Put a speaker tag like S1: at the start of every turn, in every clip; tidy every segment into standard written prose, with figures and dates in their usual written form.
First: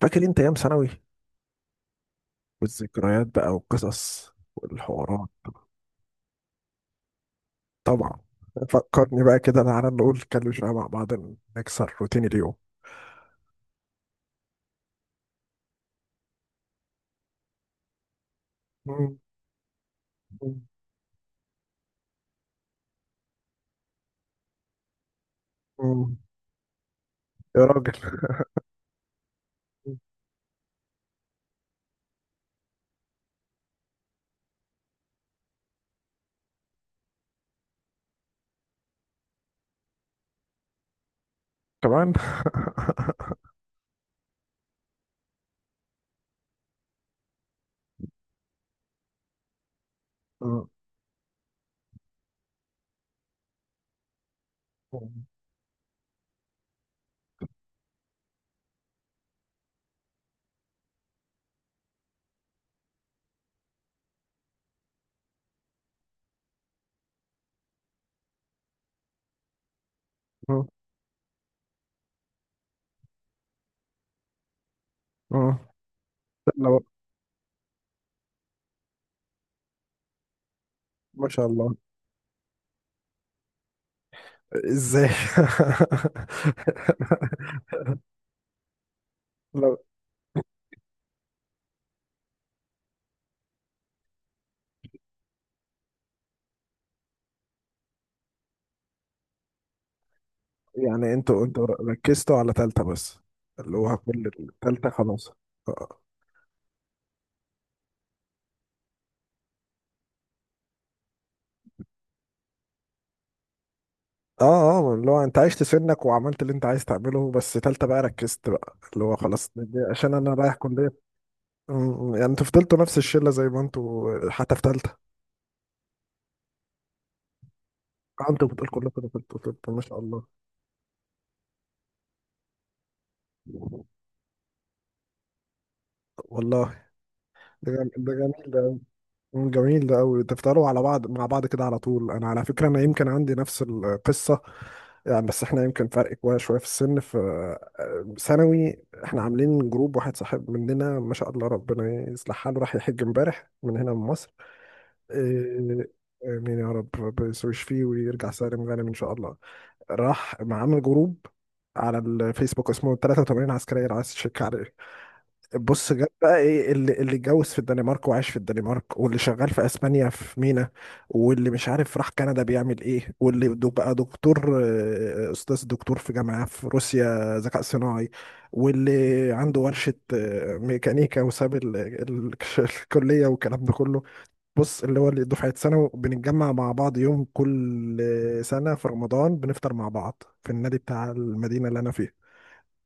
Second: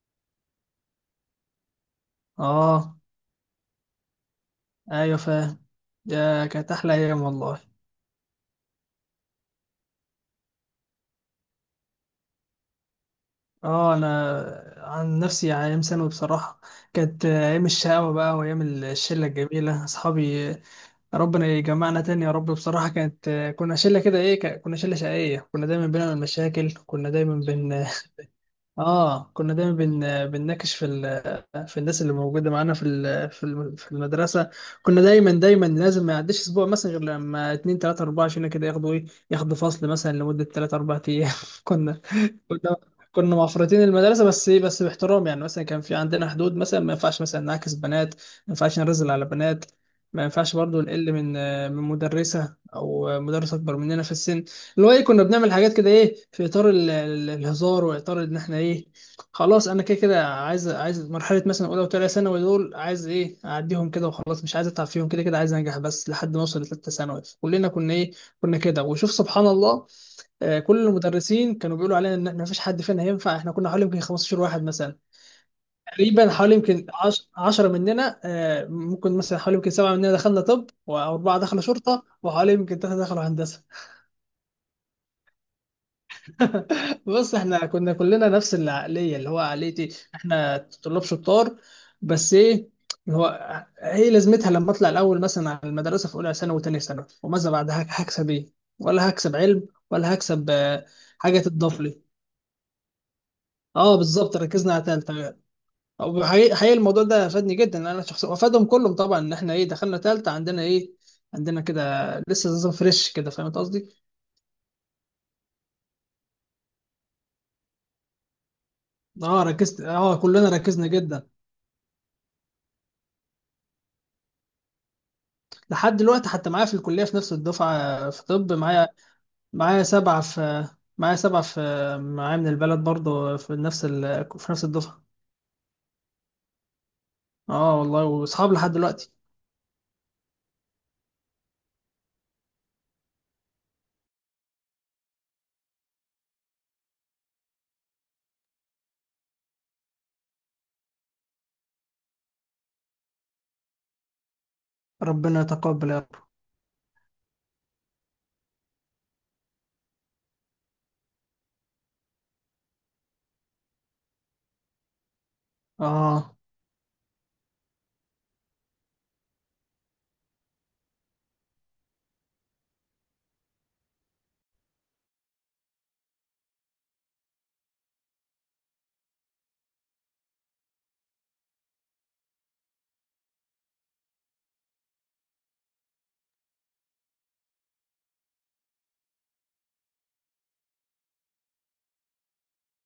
S1: فاكر انت ايام ثانوي؟
S2: اه
S1: والذكريات بقى والقصص
S2: ايوه،
S1: والحوارات.
S2: فاهم. يا كانت احلى ايام والله.
S1: طبعا. فكرني بقى كده، تعالى نقول نتكلم شويه مع بعض، نكسر روتين اليوم.
S2: اه انا عن نفسي يعني ايام ثانوي بصراحه كانت ايام الشقاوه بقى وايام
S1: مم.
S2: الشله الجميله اصحابي.
S1: مم.
S2: ربنا يجمعنا تاني يا رب. بصراحه كنا شله كده ايه، كنا شله شقيه، كنا دايما
S1: مم.
S2: بنعمل مشاكل، كنا دايما
S1: يا راجل
S2: اه، كنا دايما بنناقش في الناس اللي موجوده معانا في في المدرسه. كنا دايما دايما لازم ما يعديش اسبوع مثلا غير لما اتنين تلاته اربعه عشان كده ياخدوا ايه، ياخدوا فصل مثلا لمده تلاته اربعه ايام. كنا
S1: كمان.
S2: كنا كنا مفرطين المدرسه، بس ايه، بس باحترام يعني. مثلا كان في عندنا حدود، مثلا ما ينفعش مثلا نعاكس بنات، ما ينفعش نرزل على بنات، ما ينفعش
S1: مم.
S2: برضو نقل من من مدرسه او مدرس اكبر مننا في السن. اللي هو ايه، كنا
S1: مم.
S2: بنعمل حاجات كده، ايه، في اطار الهزار، واطار ان احنا ايه، خلاص، انا كده كده عايز، عايز مرحله مثلا اولى وثانيه ثانوي دول، عايز ايه، اعديهم كده وخلاص، مش عايز اتعب فيهم، كده كده عايز انجح بس لحد ما اوصل لثالثه ثانوي. كلنا كنا ايه، كنا كده. وشوف سبحان الله، كل المدرسين كانوا بيقولوا علينا ان ما فيش حد فينا هينفع. احنا كنا حوالي يمكن 15 واحد مثلا،
S1: مم.
S2: تقريبا حوالي
S1: لو...
S2: يمكن 10 مننا، ممكن مثلا حوالي يمكن سبعه مننا دخلنا طب،
S1: ما
S2: واربعه
S1: شاء
S2: دخلوا
S1: الله.
S2: شرطه، وحوالي يمكن ثلاثه دخلوا هندسه.
S1: ازاي؟
S2: بص، احنا كنا كلنا نفس العقليه، اللي هو
S1: لو...
S2: عقليتي، احنا طلاب شطار. بس ايه، اللي هو ايه لازمتها لما اطلع الاول مثلا على المدرسه في اولى ثانوي وثانيه ثانوي، وماذا بعد؟ هكسب ايه؟ ولا هكسب علم، ولا هكسب
S1: يعني
S2: حاجه
S1: انتوا
S2: تضاف لي.
S1: ركزتوا على تالتة بس؟ اللي هو
S2: اه،
S1: كل
S2: بالظبط، ركزنا على
S1: التالتة
S2: تالتة.
S1: خلاص.
S2: وحقيقي- حقيقي حقيقي الموضوع ده فادني جدا، لأن انا شخصيا وفادهم كلهم طبعا. ان احنا ايه، دخلنا تالتة، عندنا ايه، عندنا كده لسه نظام فريش كده. فاهم قصدي؟
S1: اه، اه، اللي هو انت عشت سنك وعملت اللي انت عايز تعمله، بس تالتة بقى ركزت بقى، اللي هو
S2: اه
S1: خلاص، دي
S2: ركزت،
S1: عشان
S2: اه
S1: انا
S2: كلنا
S1: رايح
S2: ركزنا
S1: كلية.
S2: جدا.
S1: م- يعني انتوا فضلتوا نفس الشلة زي ما انتوا حتى في تالتة؟
S2: لحد دلوقتي حتى معايا في الكلية، في نفس الدفعة في
S1: انتوا
S2: طب،
S1: بتقول
S2: معايا.
S1: كلكم دخلتوا طب؟ ما
S2: معايا
S1: شاء
S2: سبعة
S1: الله،
S2: في معايا سبعة في معايا من البلد برضه في نفس في نفس الدفعة.
S1: والله.
S2: اه والله،
S1: ده جميل
S2: واصحاب
S1: ده
S2: لحد
S1: أوي.
S2: دلوقتي.
S1: م، جميل ده قوي، تفضلوا على بعض مع بعض كده على طول. انا على فكرة انا يمكن عندي نفس القصة، يعني بس احنا يمكن فرق كويس شوية في السن. في... ثانوي احنا عاملين جروب، واحد صاحب مننا ما شاء الله ربنا يصلح حاله راح يحج امبارح من هنا من مصر.
S2: ربنا
S1: آه،
S2: يتقبل يا رب.
S1: آمين يا رب، ربنا يشفيه ويرجع سالم غانم إن شاء الله. راح مع... عامل جروب على الفيسبوك اسمه 83 عسكرية، لو عايز تشيك عليه. بص جاب
S2: اه،
S1: بقى ايه، اللي اتجوز في الدنمارك وعاش في الدنمارك، واللي شغال في اسبانيا في مينا، واللي مش عارف راح كندا بيعمل ايه، بقى دكتور، استاذ دكتور في جامعة في روسيا ذكاء صناعي، واللي عنده ورشة ميكانيكا وساب الكلية والكلام ده كله. بص اللي هو، اللي دفعة ثانوي بنتجمع مع بعض يوم كل سنة في رمضان، بنفطر مع بعض في النادي بتاع المدينة اللي أنا فيها.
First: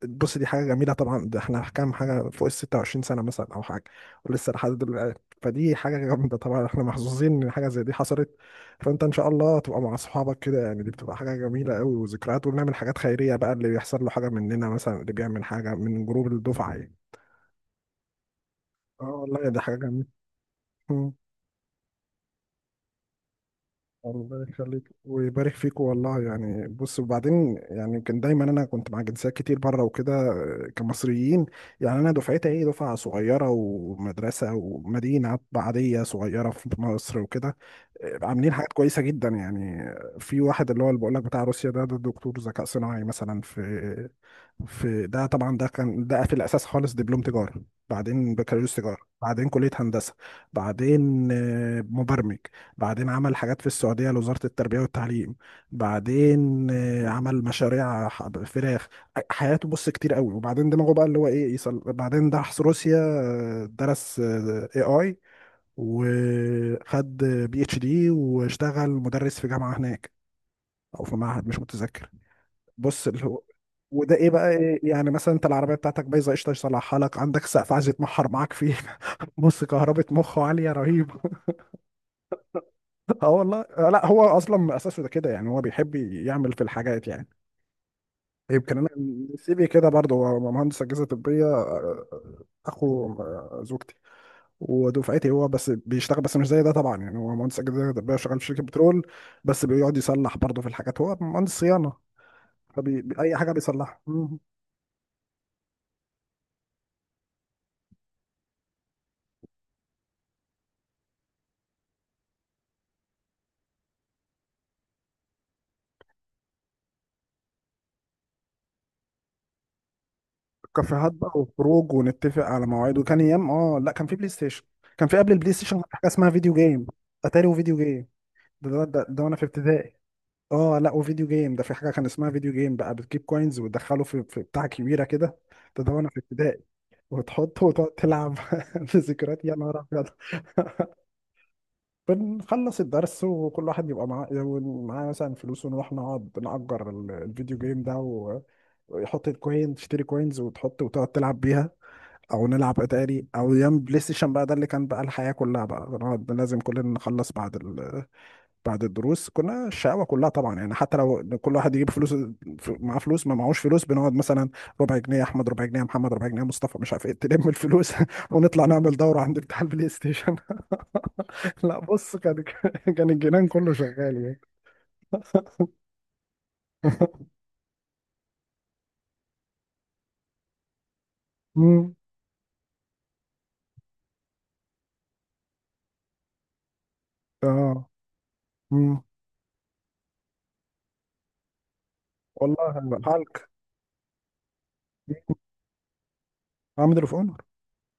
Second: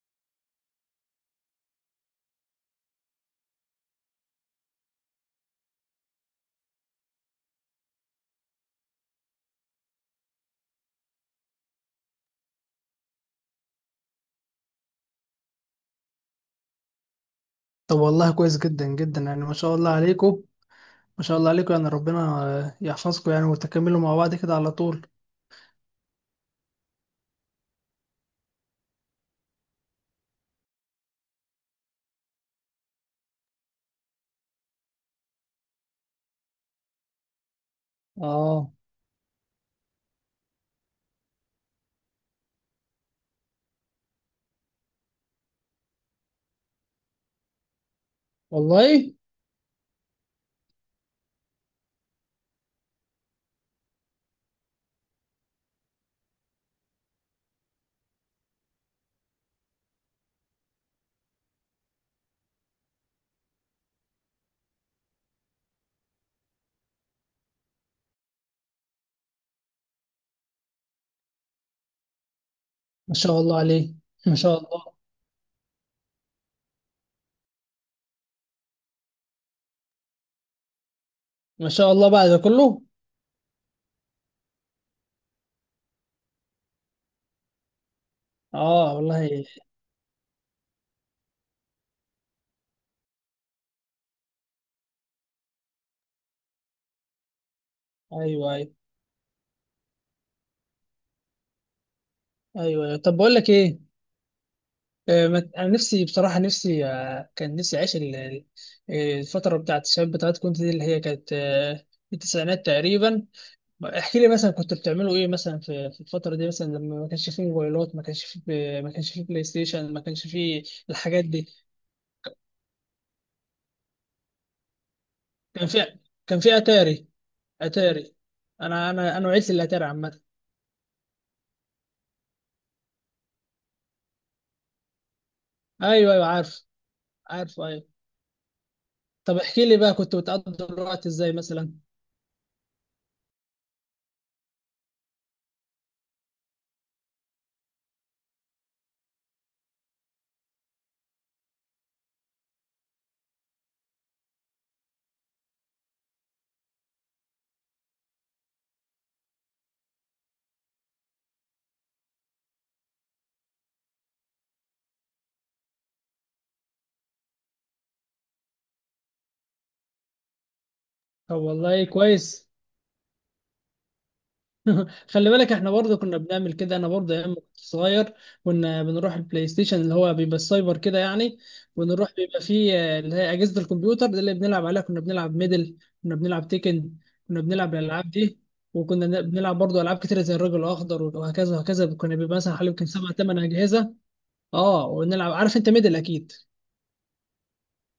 S1: بص دي حاجة جميلة طبعا، ده احنا كام حاجة فوق ال 26 سنة مثلا أو حاجة، ولسه لحد دلوقتي، فدي حاجة جامدة طبعا. احنا محظوظين إن حاجة زي دي حصلت. فأنت إن شاء الله تبقى مع أصحابك كده، يعني دي بتبقى حاجة جميلة أوي وذكريات، ونعمل حاجات خيرية بقى، اللي بيحصل له حاجة مننا مثلا، اللي بيعمل حاجة من جروب الدفعة يعني.
S2: طب والله كويس جدا
S1: اه
S2: جدا، يعني
S1: والله
S2: ما
S1: دي
S2: شاء
S1: حاجة
S2: الله
S1: جميلة.
S2: عليكم. ما شاء الله عليكم يعني، ربنا يحفظكم يعني، وتكملوا مع بعض
S1: الله
S2: كده على
S1: يخليك
S2: طول.
S1: ويبارك فيك والله. يعني بص وبعدين، يعني كان دايما انا كنت مع جنسيات كتير بره وكده، كمصريين يعني انا دفعتي ايه، دفعه صغيره ومدرسه ومدينه عاديه صغيره في مصر وكده، عاملين
S2: اه
S1: حاجات كويسه جدا يعني. في واحد اللي هو اللي بقول لك بتاع روسيا ده دكتور ذكاء صناعي مثلا في... في ده طبعا، ده كان ده في الاساس خالص دبلوم تجاره، بعدين بكالوريوس تجاره،
S2: والله.
S1: بعدين كليه هندسه، بعدين مبرمج، بعدين عمل حاجات في السعودية لوزارة التربية والتعليم، بعدين عمل مشاريع فراخ. حياته بص كتير قوي. وبعدين دماغه بقى اللي هو ايه يصل، بعدين راح روسيا، درس اي اي وخد بي اتش دي، واشتغل مدرس في جامعة هناك او في معهد مش متذكر. بص
S2: ما
S1: اللي
S2: شاء
S1: هو،
S2: الله عليه.
S1: وده ايه
S2: ما
S1: بقى
S2: شاء
S1: إيه،
S2: الله،
S1: يعني مثلا انت العربيه بتاعتك بايظه، قشطه يصلحها لك. عندك سقف عايز يتمحر معاك فيه بص كهربة مخه عاليه رهيبه.
S2: ما شاء الله بعد ده كله.
S1: اه والله، آه لا هو اصلا من اساسه ده كده، يعني هو بيحب يعمل في الحاجات يعني. يمكن انا
S2: اه والله.
S1: سي في كده برضه، هو مهندس اجهزه طبيه، اخو زوجتي ودفعتي. هو بس بيشتغل بس مش زي ده طبعا، يعني هو مهندس اجهزه طبيه شغال في
S2: ايوه
S1: شركه
S2: ايوه،
S1: بترول، بس بيقعد يصلح برضه في الحاجات، هو مهندس صيانه،
S2: ايوه أيوة.
S1: فبي
S2: طب، بقول
S1: اي
S2: لك
S1: حاجه
S2: ايه.
S1: بيصلحها. مم.
S2: انا نفسي بصراحه، نفسي كان نفسي اعيش الفتره بتاعت الشباب، بتاعت كنت دي، اللي هي كانت التسعينات تقريبا. احكي لي مثلا كنتوا بتعملوا ايه مثلا في في الفتره دي، مثلا لما ما كانش فيه موبايلات، ما كانش فيه ما كانش فيه بلاي ستيشن، ما كانش فيه
S1: كافيهات
S2: الحاجات
S1: بقى
S2: دي.
S1: وخروج ونتفق على مواعيد وكان ايام، اه لا كان في بلاي ستيشن. كان في قبل البلاي
S2: كان
S1: ستيشن
S2: في
S1: حاجه اسمها
S2: كان
S1: فيديو
S2: في
S1: جيم.
S2: اتاري،
S1: اتاري وفيديو جيم،
S2: اتاري.
S1: ده ده,
S2: انا
S1: ده,
S2: انا
S1: ده
S2: انا
S1: وانا في
S2: وعيت الاتاري
S1: ابتدائي.
S2: عامه.
S1: اه لا وفيديو جيم ده، في حاجه كان اسمها فيديو جيم بقى، بتجيب كوينز وتدخله في... في بتاع كبيره كده. ده وانا
S2: ايوه
S1: في
S2: ايوه
S1: ابتدائي.
S2: عارف، عارف
S1: وتحطه
S2: ايوه.
S1: وتقعد تلعب في
S2: طب
S1: ذكريات يا
S2: احكي لي
S1: نهار
S2: بقى،
S1: ابيض
S2: كنت بتقضي الوقت ازاي مثلا؟
S1: بنخلص الدرس وكل واحد بيبقى معاه مثلا فلوس، ونروح نقعد نأجر الفيديو جيم ده، ويحط الكوين، تشتري كوينز وتحط وتقعد تلعب بيها. او نلعب اتاري، او ايام بلاي ستيشن بقى، ده اللي كان بقى الحياة كلها بقى، نقعد لازم كلنا نخلص بعد... بعد الدروس. كنا الشقاوة كلها طبعا يعني، حتى لو كل واحد يجيب فلوس، معاه فلوس ما معهوش فلوس، بنقعد مثلا ربع جنيه احمد، ربع جنيه محمد، ربع جنيه مصطفى، مش عارف ايه، تلم الفلوس ونطلع نعمل دورة عند بتاع البلاي ستيشن.
S2: طب
S1: لا
S2: والله
S1: بص كان...
S2: كويس.
S1: كان الجنان كله شغال يعني.
S2: خلي بالك، احنا برضه كنا بنعمل كده، انا برضه ايام ما كنت صغير كنا بنروح البلاي ستيشن، اللي هو بيبقى السايبر كده يعني.
S1: مم.
S2: ونروح بيبقى فيه اللي هي اجهزه الكمبيوتر دي اللي بنلعب عليها. كنا بنلعب ميدل، كنا بنلعب تيكن، كنا بنلعب
S1: اه.
S2: الالعاب دي.
S1: مم.
S2: وكنا بنلعب برضه العاب كتيره، زي الرجل الاخضر وهكذا وهكذا. كنا بيبقى مثلا حوالي يمكن
S1: والله
S2: سبع ثمان
S1: حالك.
S2: اجهزه. اه، ونلعب. عارف انت ميدل اكيد.
S1: عامل اوف اونر.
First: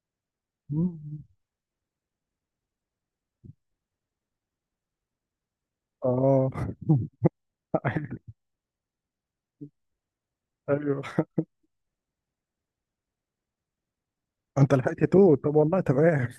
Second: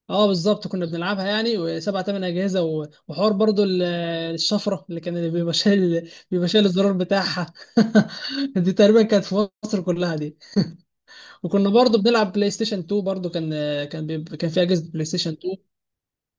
S2: اه بالظبط، كنا
S1: مم.
S2: بنلعبها يعني، وسبع تمن اجهزه، وحوار برضو الشفره اللي كان، اللي بيبقى شايل، بيبقى
S1: اه.
S2: شايل الزرار بتاعها. دي تقريبا كانت في مصر كلها دي.
S1: ايوه.
S2: وكنا برضو بنلعب بلاي ستيشن 2 برضو. كان كان في
S1: انت
S2: اجهزه
S1: لحقت
S2: بلاي ستيشن
S1: توت؟
S2: 2.
S1: طب والله تمام.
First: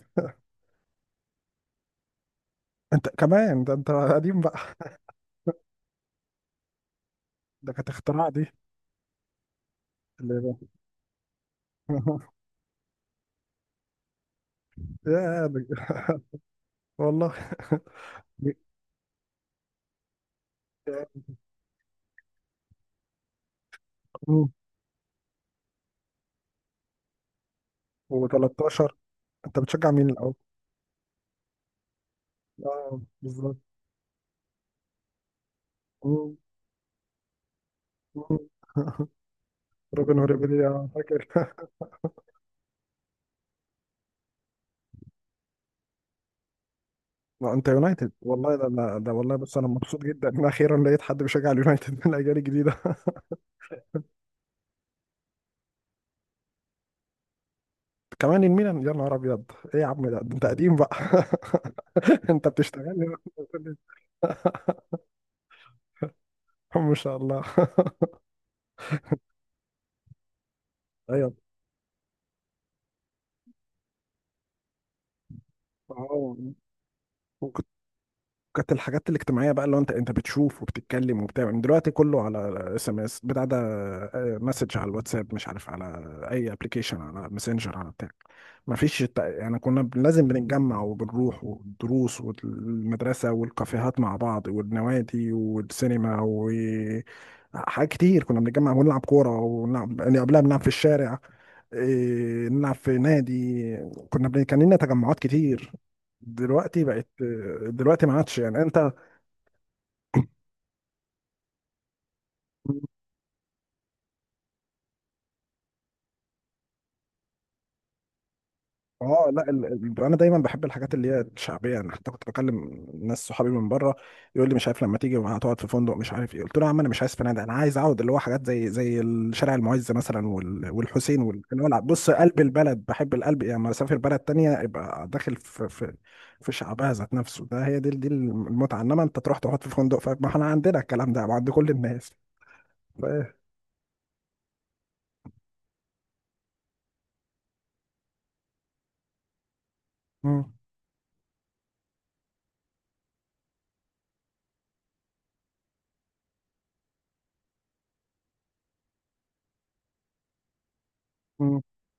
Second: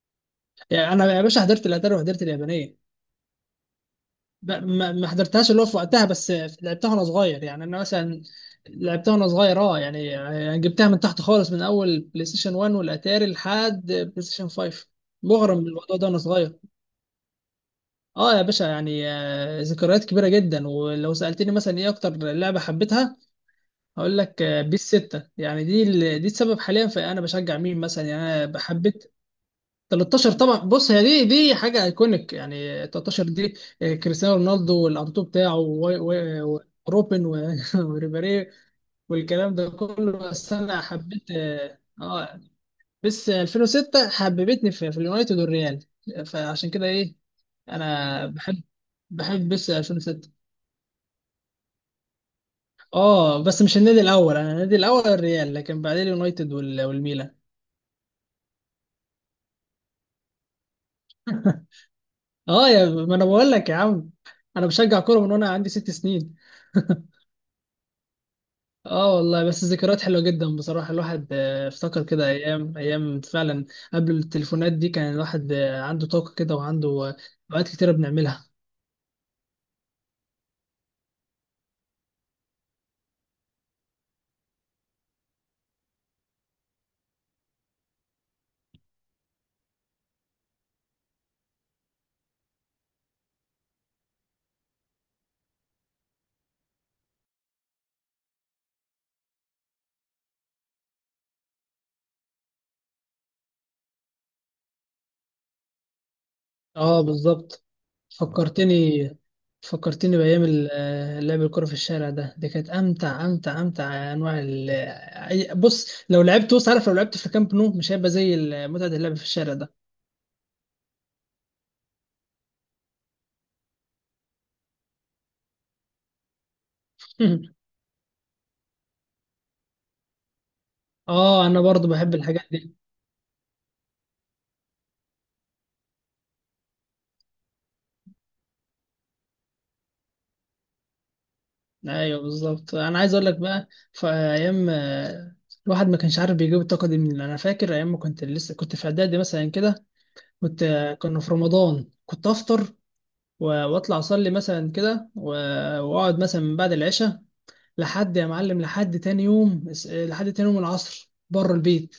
S2: يعني انا يا باشا حضرت الاتari وحضرت اليابانيه.
S1: انت كمان، ده انت قديم بقى.
S2: ما حضرتهاش اللي هو في وقتها بس، لعبتها وانا صغير. يعني
S1: ده
S2: انا
S1: كانت
S2: مثلا
S1: اختراع دي.
S2: لعبتها وانا صغير. اه يعني
S1: اللي...
S2: يعني جبتها من تحت خالص، من اول بلاي ستيشن 1 والاتاري لحد بلاي ستيشن 5.
S1: يا بج...
S2: مغرم بالموضوع ده وانا صغير.
S1: والله.
S2: اه يا باشا يعني، ذكريات كبيره جدا. ولو سالتني مثلا ايه اكتر لعبه حبيتها، هقول لك
S1: مم.
S2: بيس 6. يعني دي دي السبب حاليا في انا بشجع مين مثلا. يعني انا
S1: و13.
S2: حبيت
S1: انت بتشجع مين
S2: 13
S1: الاول؟
S2: طبعا. بص، هي دي، دي حاجه ايكونيك يعني.
S1: اه
S2: 13 دي،
S1: بالظبط.
S2: كريستيانو رونالدو والانطو بتاعه
S1: مم.
S2: وروبن
S1: مم.
S2: وريبيري والكلام ده كله.
S1: روبن
S2: بس
S1: هوريبيلي،
S2: انا
S1: فاكر.
S2: حبيت بس 2006 حببتني في اليونايتد والريال. فعشان كده ايه،
S1: ما انت يونايتد
S2: انا
S1: والله،
S2: بحب
S1: ده والله.
S2: بحب
S1: بس انا
S2: بس
S1: مبسوط جدا
S2: 2006.
S1: ان اخيرا لقيت حد بيشجع اليونايتد من الاجيال الجديده.
S2: اه بس مش النادي الاول، انا النادي الاول الريال، لكن بعدين اليونايتد والميلان.
S1: كمان الميلان يا نهار ابيض! ايه يا عم، ده انت قديم بقى انت
S2: اه
S1: بتشتغل
S2: يا
S1: لي؟
S2: ما انا بقول لك يا عم، انا بشجع كوره من وانا عندي ست سنين.
S1: ما شاء الله
S2: اه والله، بس ذكريات حلوة جدا بصراحة. الواحد
S1: ايوه.
S2: افتكر كده ايام ايام فعلا قبل التليفونات دي. كان الواحد عنده طاقة
S1: آه،
S2: كده، وعنده اوقات كتيرة بنعملها.
S1: كانت الحاجات الاجتماعيه بقى اللي هو، انت بتشوف وبتتكلم وبتعمل. دلوقتي كله على SMS بتاع ده، مسج على الواتساب، مش عارف على اي ابلكيشن، على ماسنجر، على بتاع. ما فيش يعني، لازم بنتجمع وبنروح، والدروس والمدرسه والكافيهات مع بعض، والنوادي والسينما، و حاجات كتير كنا بنتجمع ونلعب كوره، ونلعب يعني قبلها بنلعب في الشارع، إيه، نلعب في نادي. كان لنا تجمعات كتير. دلوقتي
S2: اه
S1: بقت...
S2: بالظبط.
S1: دلوقتي ما عادش يعني
S2: فكرتني
S1: انت...
S2: فكرتني بأيام لعب الكرة في الشارع ده. دي كانت أمتع أمتع أمتع أنواع بص، لو لعبت، بص عارف، لو لعبت في كامب نو مش هيبقى زي متعة اللعب في
S1: اه لا
S2: الشارع ده.
S1: انا دايما بحب الحاجات اللي هي الشعبيه يعني. حتى كنت بكلم ناس صحابي من بره يقول لي مش عارف لما تيجي هتقعد في فندق مش عارف ايه، قلت له يا عم انا مش عايز فنادق، انا عايز اقعد اللي هو حاجات زي زي الشارع المعز مثلا، والحسين،
S2: اه، أنا
S1: اللي هو
S2: برضو
S1: بص
S2: بحب
S1: قلب
S2: الحاجات دي.
S1: البلد، بحب القلب يعني، لما اسافر بلد تانية يبقى داخل في... في في شعبها ذات نفسه. ده هي دي، دي المتعه، انما انت تروح تقعد في فندق فما، احنا عندنا الكلام ده عند كل الناس.
S2: ايوه بالظبط، انا
S1: ف...
S2: عايز اقول لك بقى، في ايام الواحد ما كانش عارف بيجيب الطاقه دي منين. انا فاكر ايام ما كنت لسه كنت في اعدادي مثلا كده،
S1: مم.
S2: كنت آه، كنا في رمضان كنت افطر واطلع اصلي مثلا كده واقعد مثلا من بعد العشاء لحد يا معلم لحد تاني يوم، لحد تاني يوم العصر بره
S1: مم.
S2: البيت.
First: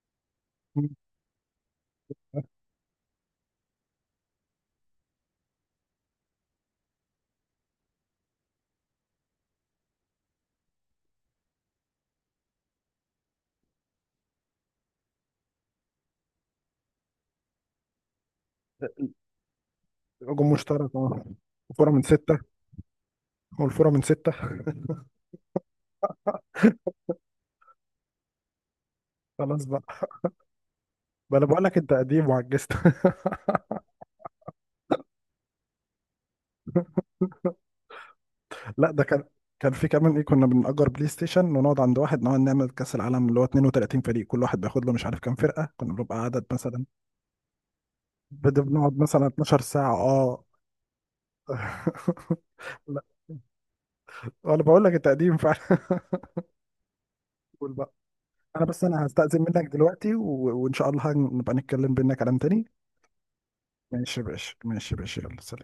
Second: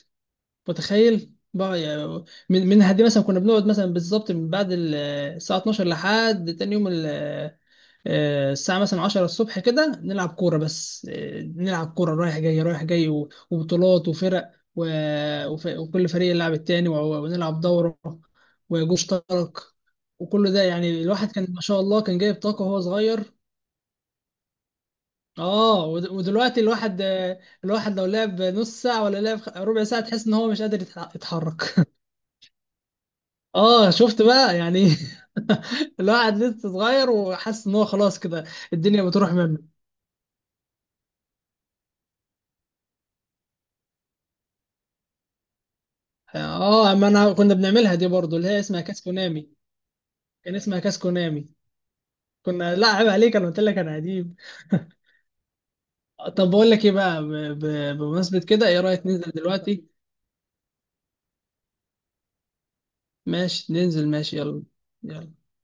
S1: مم.
S2: متخيل بقى يعني، من هدي، مثلا كنا بنقعد مثلا بالظبط من بعد الساعه 12 لحد تاني يوم الساعة مثلا 10 الصبح كده، نلعب كورة بس. نلعب كورة رايح جاي رايح جاي، وبطولات وفرق، وكل فريق يلعب التاني، ونلعب دورة وجوش اشترك.
S1: هجوم
S2: وكل ده
S1: مشترك،
S2: يعني،
S1: اه.
S2: الواحد كان ما شاء
S1: الفورة من
S2: الله كان جايب
S1: ستة،
S2: طاقة وهو صغير.
S1: والفورة من ستة.
S2: اه ودلوقتي الواحد لو لعب نص ساعة ولا لعب
S1: خلاص بقى.
S2: ربع ساعة، تحس ان هو مش قادر
S1: ما انا بقول
S2: يتحرك.
S1: لك انت قديم وعجزت
S2: اه شفت بقى يعني. الواحد لسه صغير، وحاسس ان هو خلاص كده
S1: لا ده
S2: الدنيا
S1: كان...
S2: بتروح
S1: كان
S2: منه.
S1: في كمان ايه، كنا بنأجر بلاي ستيشن ونقعد عند واحد، نقعد نعمل كأس العالم اللي هو 32 فريق، كل واحد بياخد له مش عارف كام فرقة، كنا بنبقى عدد مثلا،
S2: اه، اما انا كنا بنعملها دي برضو، اللي هي
S1: بدنا
S2: اسمها
S1: بنقعد
S2: كاس
S1: مثلا
S2: كونامي.
S1: 12 ساعة، اه.
S2: كان اسمها كاس كونامي. كنا، لا
S1: لا،
S2: عيب عليك، انا قلت لك انا قديم.
S1: انا بقول لك انت قديم فعلا.
S2: طب بقول لك ايه بقى،
S1: قول بقى.
S2: بمناسبة
S1: انا
S2: كده، ايه
S1: بس
S2: رأيك
S1: انا
S2: ننزل
S1: هستأذن منك
S2: دلوقتي؟
S1: دلوقتي، و... وان شاء الله نبقى نتكلم بينا كلام تاني.
S2: ماشي، ننزل
S1: ماشي يا
S2: ماشي،
S1: باشا،
S2: يلا
S1: ماشي يا باشا،
S2: يلا.
S1: يلا سلام.